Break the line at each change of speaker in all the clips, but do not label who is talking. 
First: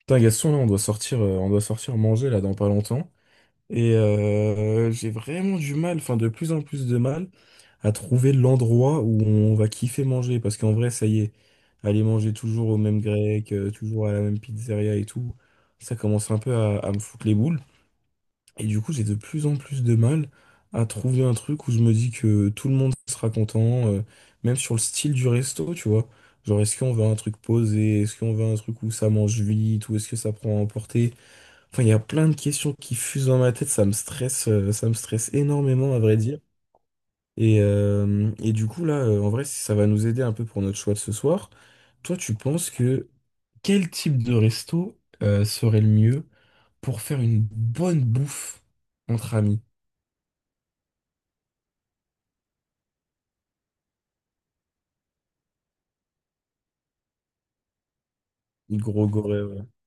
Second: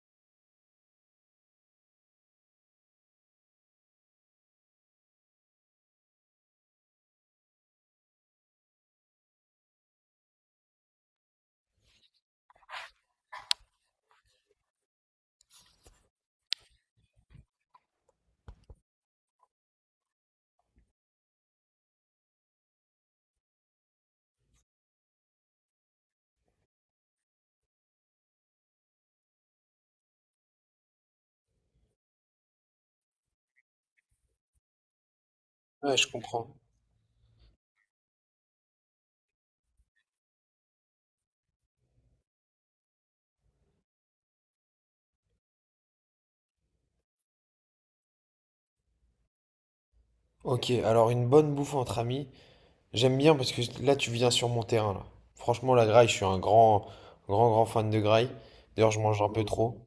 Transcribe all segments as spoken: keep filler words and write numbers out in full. Putain, Gaston, là, on doit sortir, euh, on doit sortir manger là dans pas longtemps. Et euh, j'ai vraiment du mal, enfin de plus en plus de mal, à trouver l'endroit où on va kiffer manger. Parce qu'en vrai, ça y est, aller manger toujours au même grec, euh, toujours à la même pizzeria et tout, ça commence un peu à, à me foutre les boules. Et du coup, j'ai de plus en plus de mal à trouver un truc où je me dis que tout le monde sera content, euh, même sur le style du resto, tu vois. Genre, est-ce qu'on veut un truc posé? Est-ce qu'on veut un truc où ça mange vite? Ou est-ce que ça prend à emporter? Enfin, il y a plein de questions qui fusent dans ma tête. Ça me stresse, euh, ça me stresse énormément,
Ouais,
à
je
vrai dire.
comprends.
Et, euh, et du coup, là, euh, en vrai, si ça va nous aider un peu pour notre choix de ce soir, toi, tu penses que quel type de resto, euh, serait le mieux pour faire une bonne bouffe entre amis?
Ok, alors une bonne bouffe entre amis, j'aime bien parce que là tu viens sur mon terrain là. Franchement la graille, je suis un grand, grand, grand fan de graille. D'ailleurs je
Gros
mange un
goré,
peu
ouais.
trop.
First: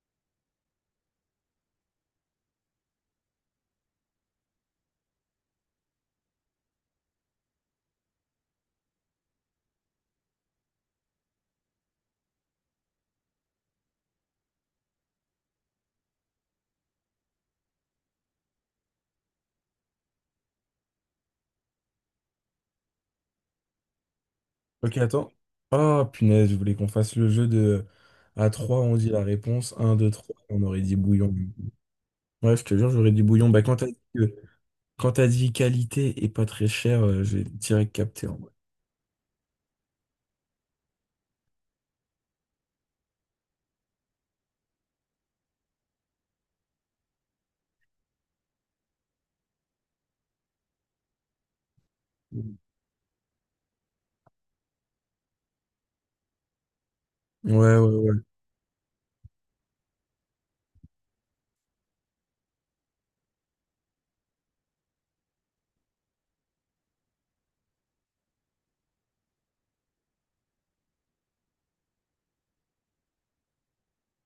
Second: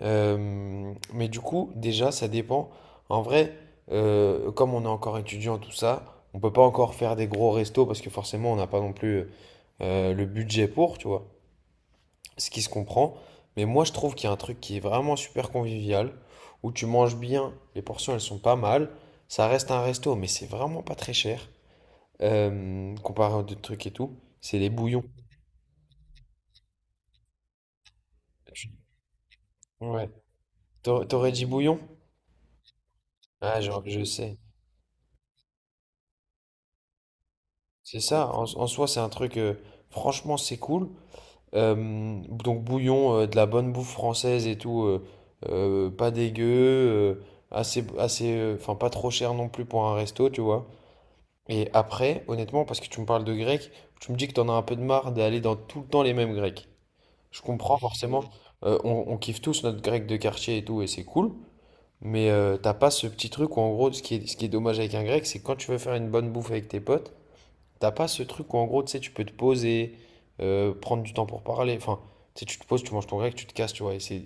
Euh, mais du coup déjà ça dépend. En vrai, euh, comme on est encore étudiant tout ça, on peut pas encore faire des gros restos parce que forcément on n'a pas non plus euh, le budget pour, tu vois. Ce qui se comprend. Mais moi, je trouve qu'il y a un truc qui est vraiment super convivial, où tu manges bien, les portions, elles sont pas mal. Ça reste un resto, mais c'est vraiment pas très cher, euh, comparé aux autres trucs et tout. C'est les
Ok,
bouillons.
attends. Ah, punaise, je voulais qu'on fasse le jeu de… À
Tu-
trois, on dit la réponse. Un,
Ouais.
deux, trois, on aurait dit
T'aurais
bouillon.
t'aurais dit bouillon?
Ouais, je te jure, j'aurais dit bouillon.
Ah,
Bah,
je,
quand t'as dit,
je
que-
sais.
quand t'as dit qualité et pas très cher, euh, j'ai direct
C'est
capté,
ça,
en
en,
vrai.
en soi, c'est un truc, euh, franchement, c'est cool. Euh, donc, bouillon, euh, de la bonne bouffe française et tout, euh, euh, pas dégueu, euh, assez, assez, euh, enfin, pas trop cher non plus pour un resto, tu vois. Et après, honnêtement, parce que tu me parles de grec, tu me dis que t'en as un peu de marre d'aller dans tout le temps les mêmes grecs. Je
Ouais,
comprends
ouais, ouais.
forcément, euh, on, on kiffe tous notre grec de quartier et tout, et c'est cool, mais euh, t'as pas ce petit truc où en gros, ce qui est, ce qui est dommage avec un grec, c'est quand tu veux faire une bonne bouffe avec tes potes, t'as pas ce truc où en gros, tu sais, tu peux te poser, euh, prendre du temps pour parler, enfin, tu sais, tu te poses, tu manges ton grec, tu te casses, tu vois, et c'est...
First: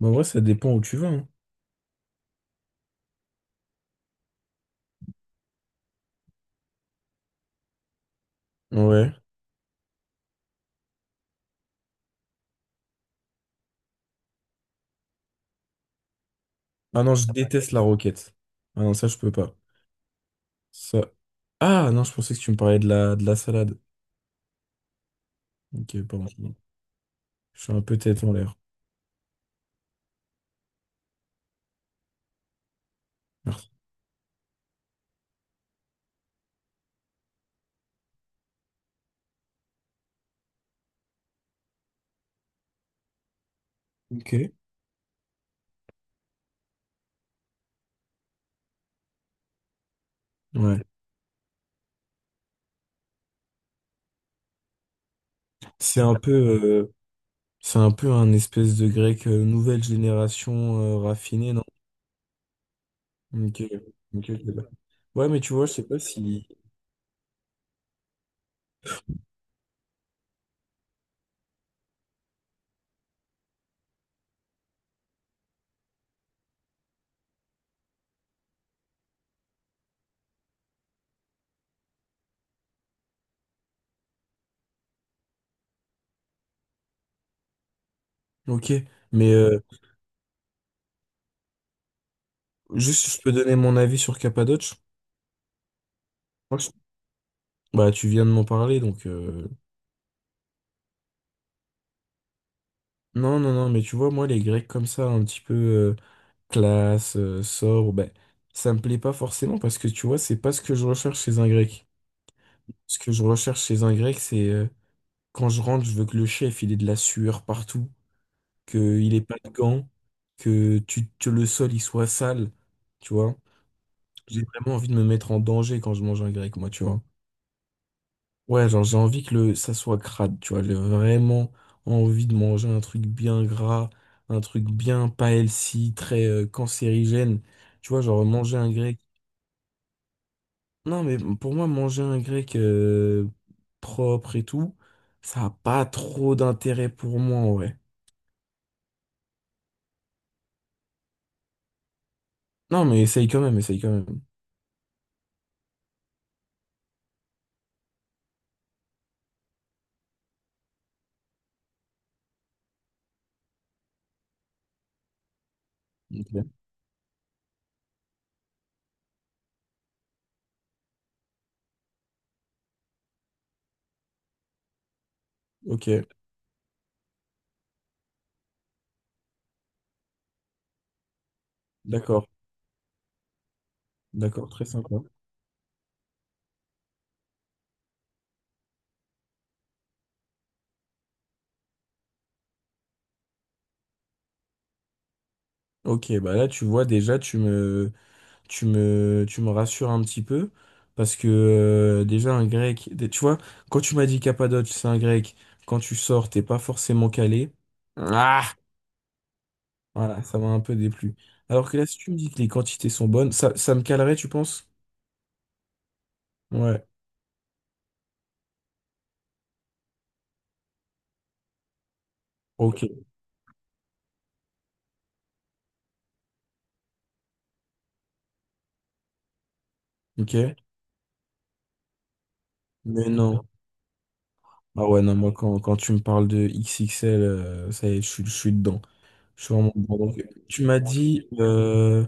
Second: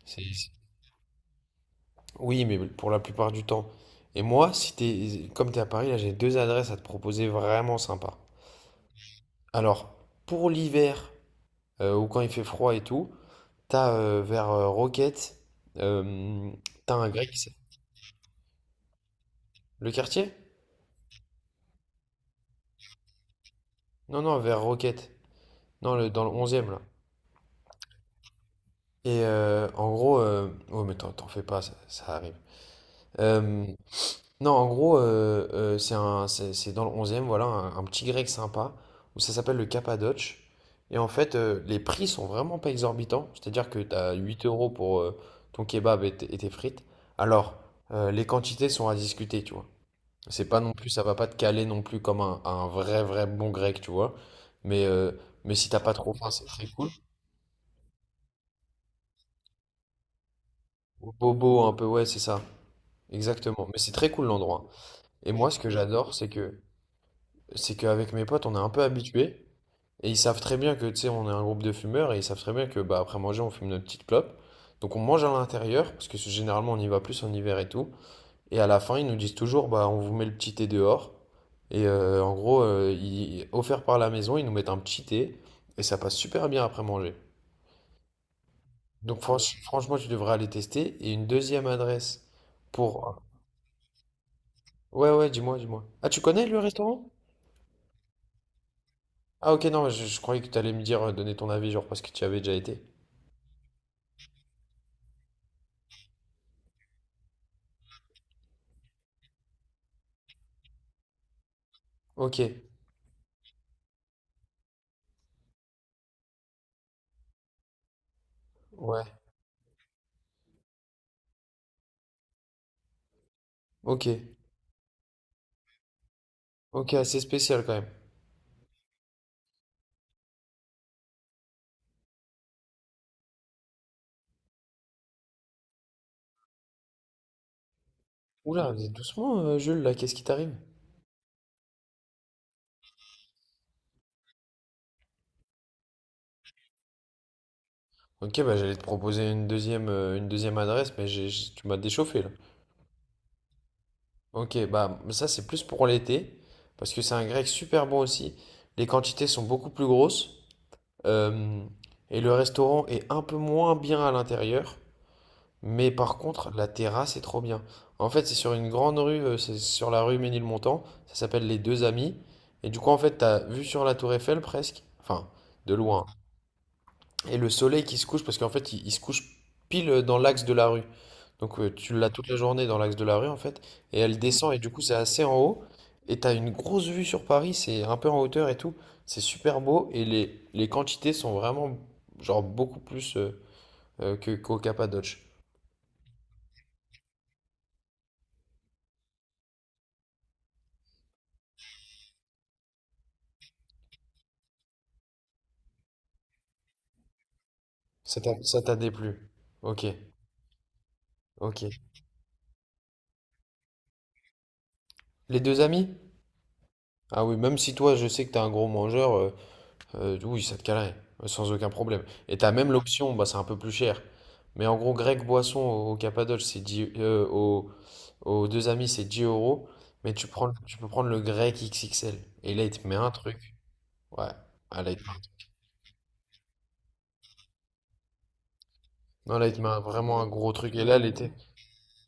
Mais en
c'est-
vrai, ça
c'est-
dépend où tu vas, hein.
Oui, mais pour la plupart du temps. Et moi, si t'es, comme t'es à Paris, là, j'ai deux adresses à te proposer vraiment sympas.
Ouais.
Alors, pour l'hiver, euh, ou quand il fait froid et tout, t'as euh, vers euh, Roquette, euh, t'as
Ah
un
non, je
grec.
déteste la roquette. Ah non, ça, je peux pas.
Le quartier?
Ça… Ah non, je pensais que tu me parlais de la, de la salade.
Non, non, vers Roquette. Non,
Ok,
le, dans le
pardon.
onzième là.
Je suis un peu tête en l'air.
Et euh, en gros, euh, ouais, mais t'en t'en fais pas, ça, ça arrive. Euh,
Merci.
Non, en gros, euh, euh, c'est un, c'est, c'est dans le onze voilà, un, un petit grec sympa, où ça s'appelle le Cappadoce. Et en fait, euh, les prix sont vraiment pas exorbitants, c'est-à-dire que tu as
Ok.
huit euros pour euh, ton kebab et, t- et tes frites. Alors, euh, les quantités sont à discuter, tu vois. C'est pas non
Ouais.
plus, ça va pas te caler non plus comme un, un vrai, vrai bon grec, tu vois. Mais, euh, mais si t'as pas
C'est
trop
un
faim,
peu.
c'est c'est
euh, C'est un peu un espèce de grec euh, nouvelle génération euh, raffinée, non?
bobo un peu, ouais, c'est ça.
Ok.
Exactement. Mais c'est très
Ok,
cool
je sais pas.
l'endroit.
Ouais,
Et
mais
moi,
tu
ce
vois,
que
je sais pas
j'adore, c'est
si…
que c'est qu'avec mes potes, on est un peu habitué. Et ils savent très bien que, tu sais, on est un groupe de fumeurs et ils savent très bien que, bah, après manger, on fume notre petite clope. Donc on mange à l'intérieur, parce que généralement on y va plus en hiver et tout. Et à la fin, ils nous disent toujours, bah, on vous met le petit thé dehors. Et euh, en gros, euh, ils- offert par la maison, ils nous mettent un petit thé et ça passe super bien après manger.
Ok,
Donc
mais
franch-
euh,
franchement, tu devrais aller tester. Et une deuxième adresse
juste, si
pour.
je peux donner mon avis sur Cappadoce.
Ouais, ouais, dis-moi, dis-moi. Ah, tu connais le
Moi, je-
restaurant?
Bah, tu viens de m'en parler, donc. euh,
Ah, ok, non, je, je croyais que tu allais me dire, euh, donner ton avis, genre parce que tu y avais déjà été.
Non, non, non, mais tu vois, moi, les Grecs comme ça, un petit peu euh, classe, euh, sobre, ben, ça me plaît pas forcément parce que tu vois, c'est pas ce que je recherche chez un Grec.
Ok,
Ce que je recherche chez un Grec, c'est euh, quand je rentre, je veux que le chef, il ait de la sueur partout,
ouais,
qu'il ait pas de gants, que tu, que le sol il soit sale, tu vois.
ok.
J'ai vraiment envie de me mettre en danger quand je mange un grec, moi, tu
Ok,
vois.
assez spécial quand même.
Ouais, genre j'ai envie que le, ça soit crade, tu vois. J'ai vraiment envie de manger un truc bien gras, un truc bien pas healthy, très euh, cancérigène. Tu vois, genre manger un
Oula, mais
grec.
doucement, euh, Jules, là, qu'est-ce qui t'arrive?
Non, mais pour moi, manger un grec euh, propre et tout, ça a pas trop d'intérêt pour moi, ouais.
Ok, bah j'allais te proposer une deuxième, euh, une deuxième adresse, mais j'ai- j'ai- tu m'as déchauffé là.
Non, mais essaye quand même, essaye quand même.
Ok, bah ça c'est plus pour l'été, parce que c'est un grec super bon aussi. Les quantités sont beaucoup plus grosses, euh, et le restaurant est un peu moins bien à l'intérieur, mais par
Ok.
contre, la terrasse est trop bien. En fait, c'est sur une grande rue, euh, c'est sur la rue Ménilmontant, ça s'appelle Les Deux Amis, et du coup, en fait, t'as vu sur la tour Eiffel presque, enfin, de
Ok,
loin. Et le soleil qui se couche, parce qu'en fait, il, il se couche pile dans l'axe de la rue. Donc euh, tu l'as toute
d'accord.
la journée dans l'axe de la rue, en fait. Et elle
D'accord,
descend, et
très
du coup, c'est
sympa.
assez en haut. Et t'as une grosse vue sur Paris, c'est un peu en hauteur et tout. C'est super beau, et les, les quantités sont vraiment, genre, beaucoup plus euh, euh, que, qu'au Cappadoce.
Ok, bah là tu vois déjà tu me tu me tu me rassures un petit peu parce que euh, déjà un grec, des- tu vois, quand tu m'as dit Cappadoce, c'est un grec, quand tu sors, t'es pas forcément calé.
Ça t'a
Ah!
ça t'a déplu. Ok,
Voilà, ça m'a un peu déplu.
ok.
Alors que là, si tu me dis que les quantités sont bonnes, ça, ça me calerait, tu penses?
Les deux amis?
Ouais,
Ah oui, même si toi, je sais que t'es un gros mangeur, euh, Euh, oui, ça te calerait, euh, sans aucun problème. Et t'as même
ok,
l'option, bah c'est un peu plus cher. Mais en gros, grec boisson au, au Cappadoce, c'est dix. euh, au- Aux deux amis, c'est dix euros. Mais tu prends,
ok.
tu peux prendre le grec X X L. Et là, il te met
Mais
un
non.
truc. Ouais. Ah,
Ah
là, il
ouais,
te-
non, moi quand, quand tu me parles de X X L, euh, ça y est, je suis je suis dedans.
Non,
Je
là, il
suis
te met
vraiment
un-
bon. Donc,
vraiment un gros
tu
truc.
m'as
Et là,
dit
l'été,
euh,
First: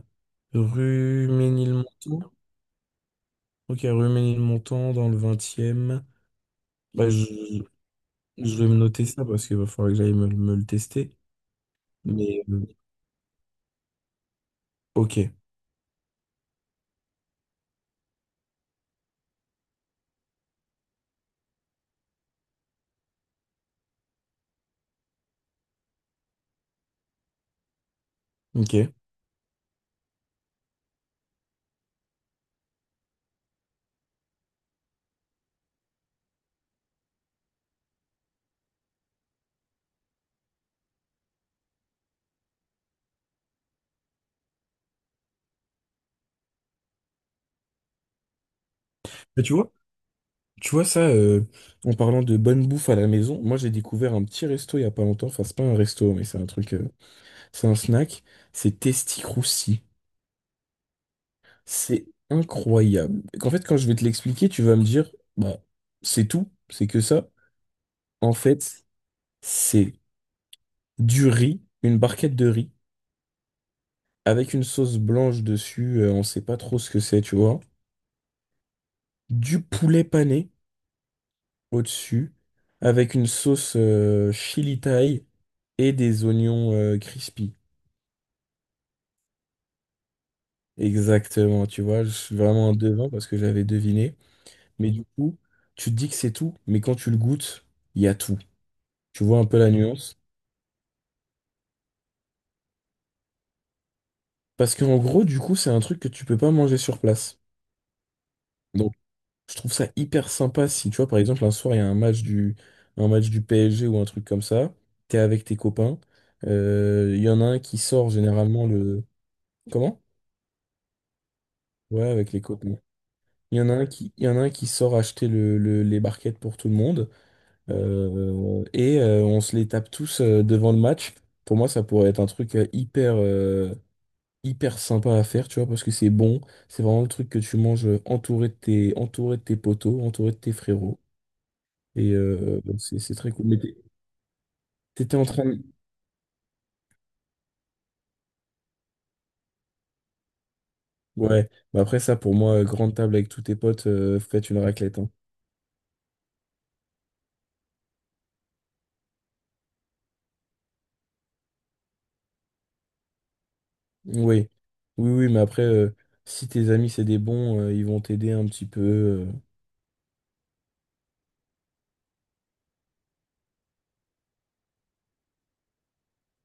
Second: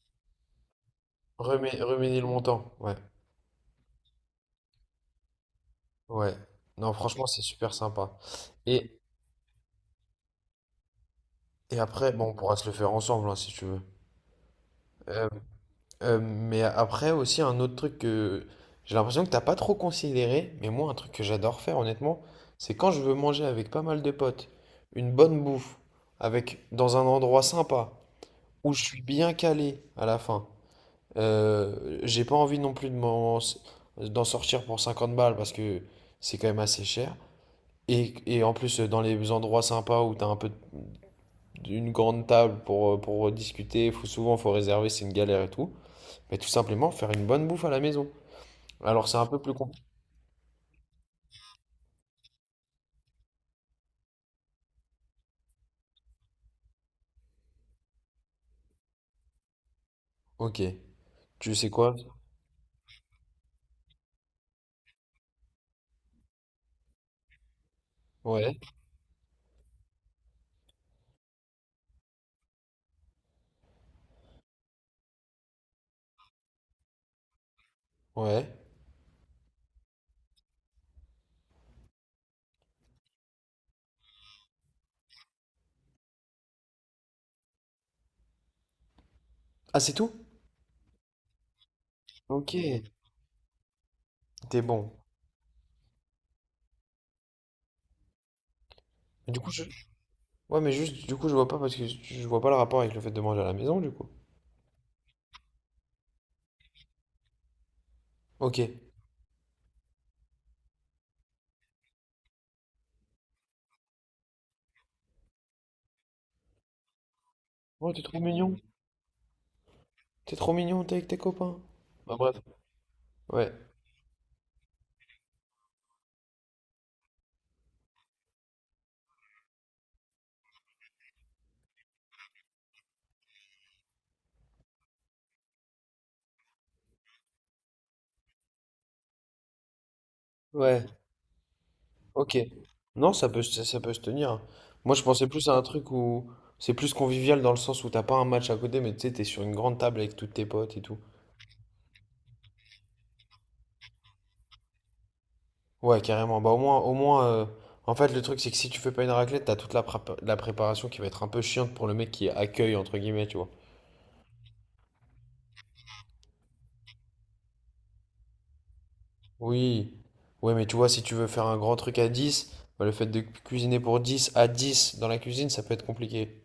rue
remets, remets le
Ménilmontant.
montant. Ouais.
Ok, rue Ménilmontant dans le vingt.
Ouais. Non,
Bah,
franchement,
je,
c'est super sympa.
je vais me
Et,
noter ça parce qu'il va falloir que j'aille me, me le tester.
et après, bon, on
Mais
pourra
euh,
se le faire ensemble, hein, si tu veux.
ok,
Euh, Euh, mais après aussi un autre truc que j'ai l'impression que t'as pas trop considéré, mais moi un truc que j'adore faire honnêtement, c'est quand je veux manger avec pas mal de potes, une bonne bouffe, avec dans un endroit sympa, où
ok.
je suis bien calé à la fin. Euh, j'ai pas envie non plus de m'en- d'en sortir pour cinquante balles parce que c'est quand même assez cher. Et, et en plus dans les endroits sympas où t'as un peu une grande table pour, pour discuter, faut souvent faut réserver, c'est une galère et tout. Mais tout simplement faire une bonne bouffe à la maison. Alors c'est un peu
Mais tu
plus
vois,
compliqué.
tu vois ça, euh, en parlant de bonne bouffe à la maison, moi j'ai découvert un petit resto il y a pas longtemps. Enfin, c'est pas un resto, mais c'est un truc, euh, c'est un snack. C'est Testy Crousty.
Ok. Tu sais quoi?
C'est incroyable. En fait, quand je vais te l'expliquer, tu vas me dire, bah, c'est tout, c'est que ça. En
Ouais.
fait, c'est du riz, une barquette de riz, avec une sauce blanche dessus, euh, on sait pas trop ce que c'est, tu vois.
Ouais.
Du poulet pané au-dessus, avec une sauce euh, chili thaï et des oignons euh, crispy.
Ah, c'est tout?
Exactement, tu vois, je suis
Ok.
vraiment un devin parce que j'avais deviné.
T'es bon.
Mais du coup, tu te dis que c'est tout, mais quand tu le goûtes, il y a tout. Tu
Du
vois un
coup,
peu
je.
la nuance.
Ouais, mais juste, du coup, je vois pas parce que je je vois pas le rapport avec le fait de manger à la maison, du coup.
Parce qu'en gros, du coup, c'est un truc que tu peux pas manger sur place.
Ok.
Donc, je trouve ça hyper sympa si, tu vois, par exemple, un soir, il y a un match du, un match du P S G ou un truc comme ça. T'es avec tes copains. euh, Il y en a un qui
Oh, t'es
sort
trop mignon.
généralement le… Comment?
T'es trop mignon, t'es avec tes copains.
Ouais,
Bah,
avec
bref.
les copains.
Ouais.
Il y en a un qui, il y en a un qui sort acheter le, le- les barquettes pour tout le monde, euh, et euh, on se les tape tous euh, devant le match. Pour moi, ça pourrait être un truc euh, hyper, euh, hyper sympa à faire, tu vois, parce que c'est bon. C'est vraiment le truc que tu manges entouré de tes, entouré de tes potos, entouré de tes
Ouais.
frérots. Et
Ok.
euh, bon, c'est
Non,
c'est
ça
très
peut,
cool. Mais
se-
t'é-
ça peut se tenir. Moi, je
t'étais en
pensais
train
plus à un
de…
truc où c'est plus convivial dans le sens où t'as pas un match à côté, mais tu sais, t'es sur une grande table avec tous tes potes et tout.
Ouais, mais après ça, pour moi, euh, grande table avec tous tes potes, euh, faites une raclette, hein.
Ouais, carrément. Bah, au moins, au moins euh, en fait, le truc, c'est que si tu fais pas une raclette, t'as toute la, prépa- la préparation qui va être un peu chiante pour le mec qui accueille, entre guillemets, tu vois.
Oui, oui, oui, mais après, euh, si tes amis, c'est des bons, euh, ils vont t'aider un petit peu, euh.
Oui. Ouais, mais tu vois, si tu veux faire un grand truc à dix bah, le fait de cu- cuisiner pour dix à dix dans la cuisine, ça peut être compliqué.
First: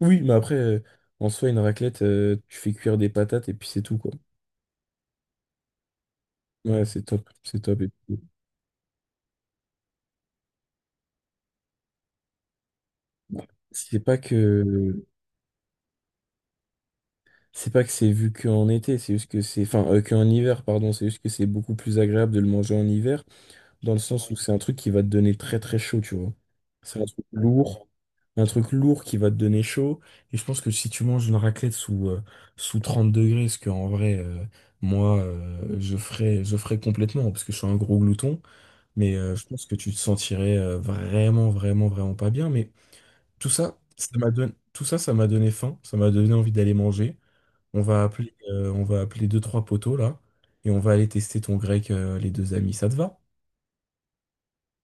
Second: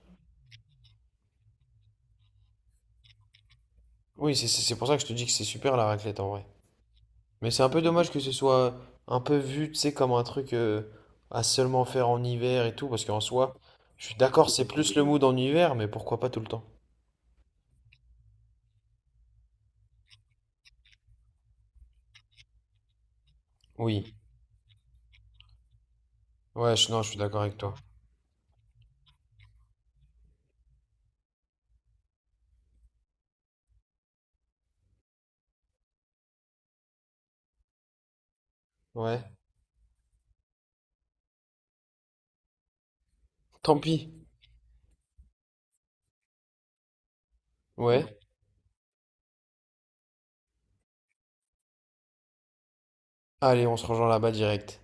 Oui, mais après, euh, en soi, une raclette, euh, tu fais cuire des patates et puis c'est tout, quoi.
Oui, c'est c'est- c'est pour ça que je te dis que c'est super la raclette en vrai.
Ouais, c'est top,
Mais
c'est
c'est un
top.
peu
Et
dommage
puis…
que ce soit un peu vu, tu sais, comme un truc euh, à seulement faire en hiver et tout, parce qu'en soi,
C'est
je suis
pas
d'accord, c'est plus le
que...
mood en hiver, mais pourquoi pas tout le temps?
C'est pas que c'est vu qu'en été, c'est juste que c'est… Enfin, euh, qu'en hiver, pardon, c'est juste que c'est beaucoup plus agréable de le manger en hiver, dans le
Oui.
sens où c'est un truc qui va te donner très très chaud, tu vois.
Ouais, je-
C'est
non,
un
je suis
truc
d'accord avec toi.
lourd, un truc lourd qui va te donner chaud. Et je pense que si tu manges une raclette sous, euh, sous trente degrés, ce que en vrai, euh, moi, euh, je ferais, je ferais complètement, parce que je suis un gros glouton, mais
Ouais.
euh, je pense que tu te sentirais euh, vraiment, vraiment, vraiment pas bien. Mais tout
Tant
ça,
pis,
ça m'a donné, tout ça, ça m'a donné faim, ça m'a donné envie d'aller manger. On
ouais.
va appeler, euh, on va appeler deux, trois poteaux là, et on va aller tester ton grec, euh, les deux amis. Ça te va?
Allez, on se rejoint là-bas direct.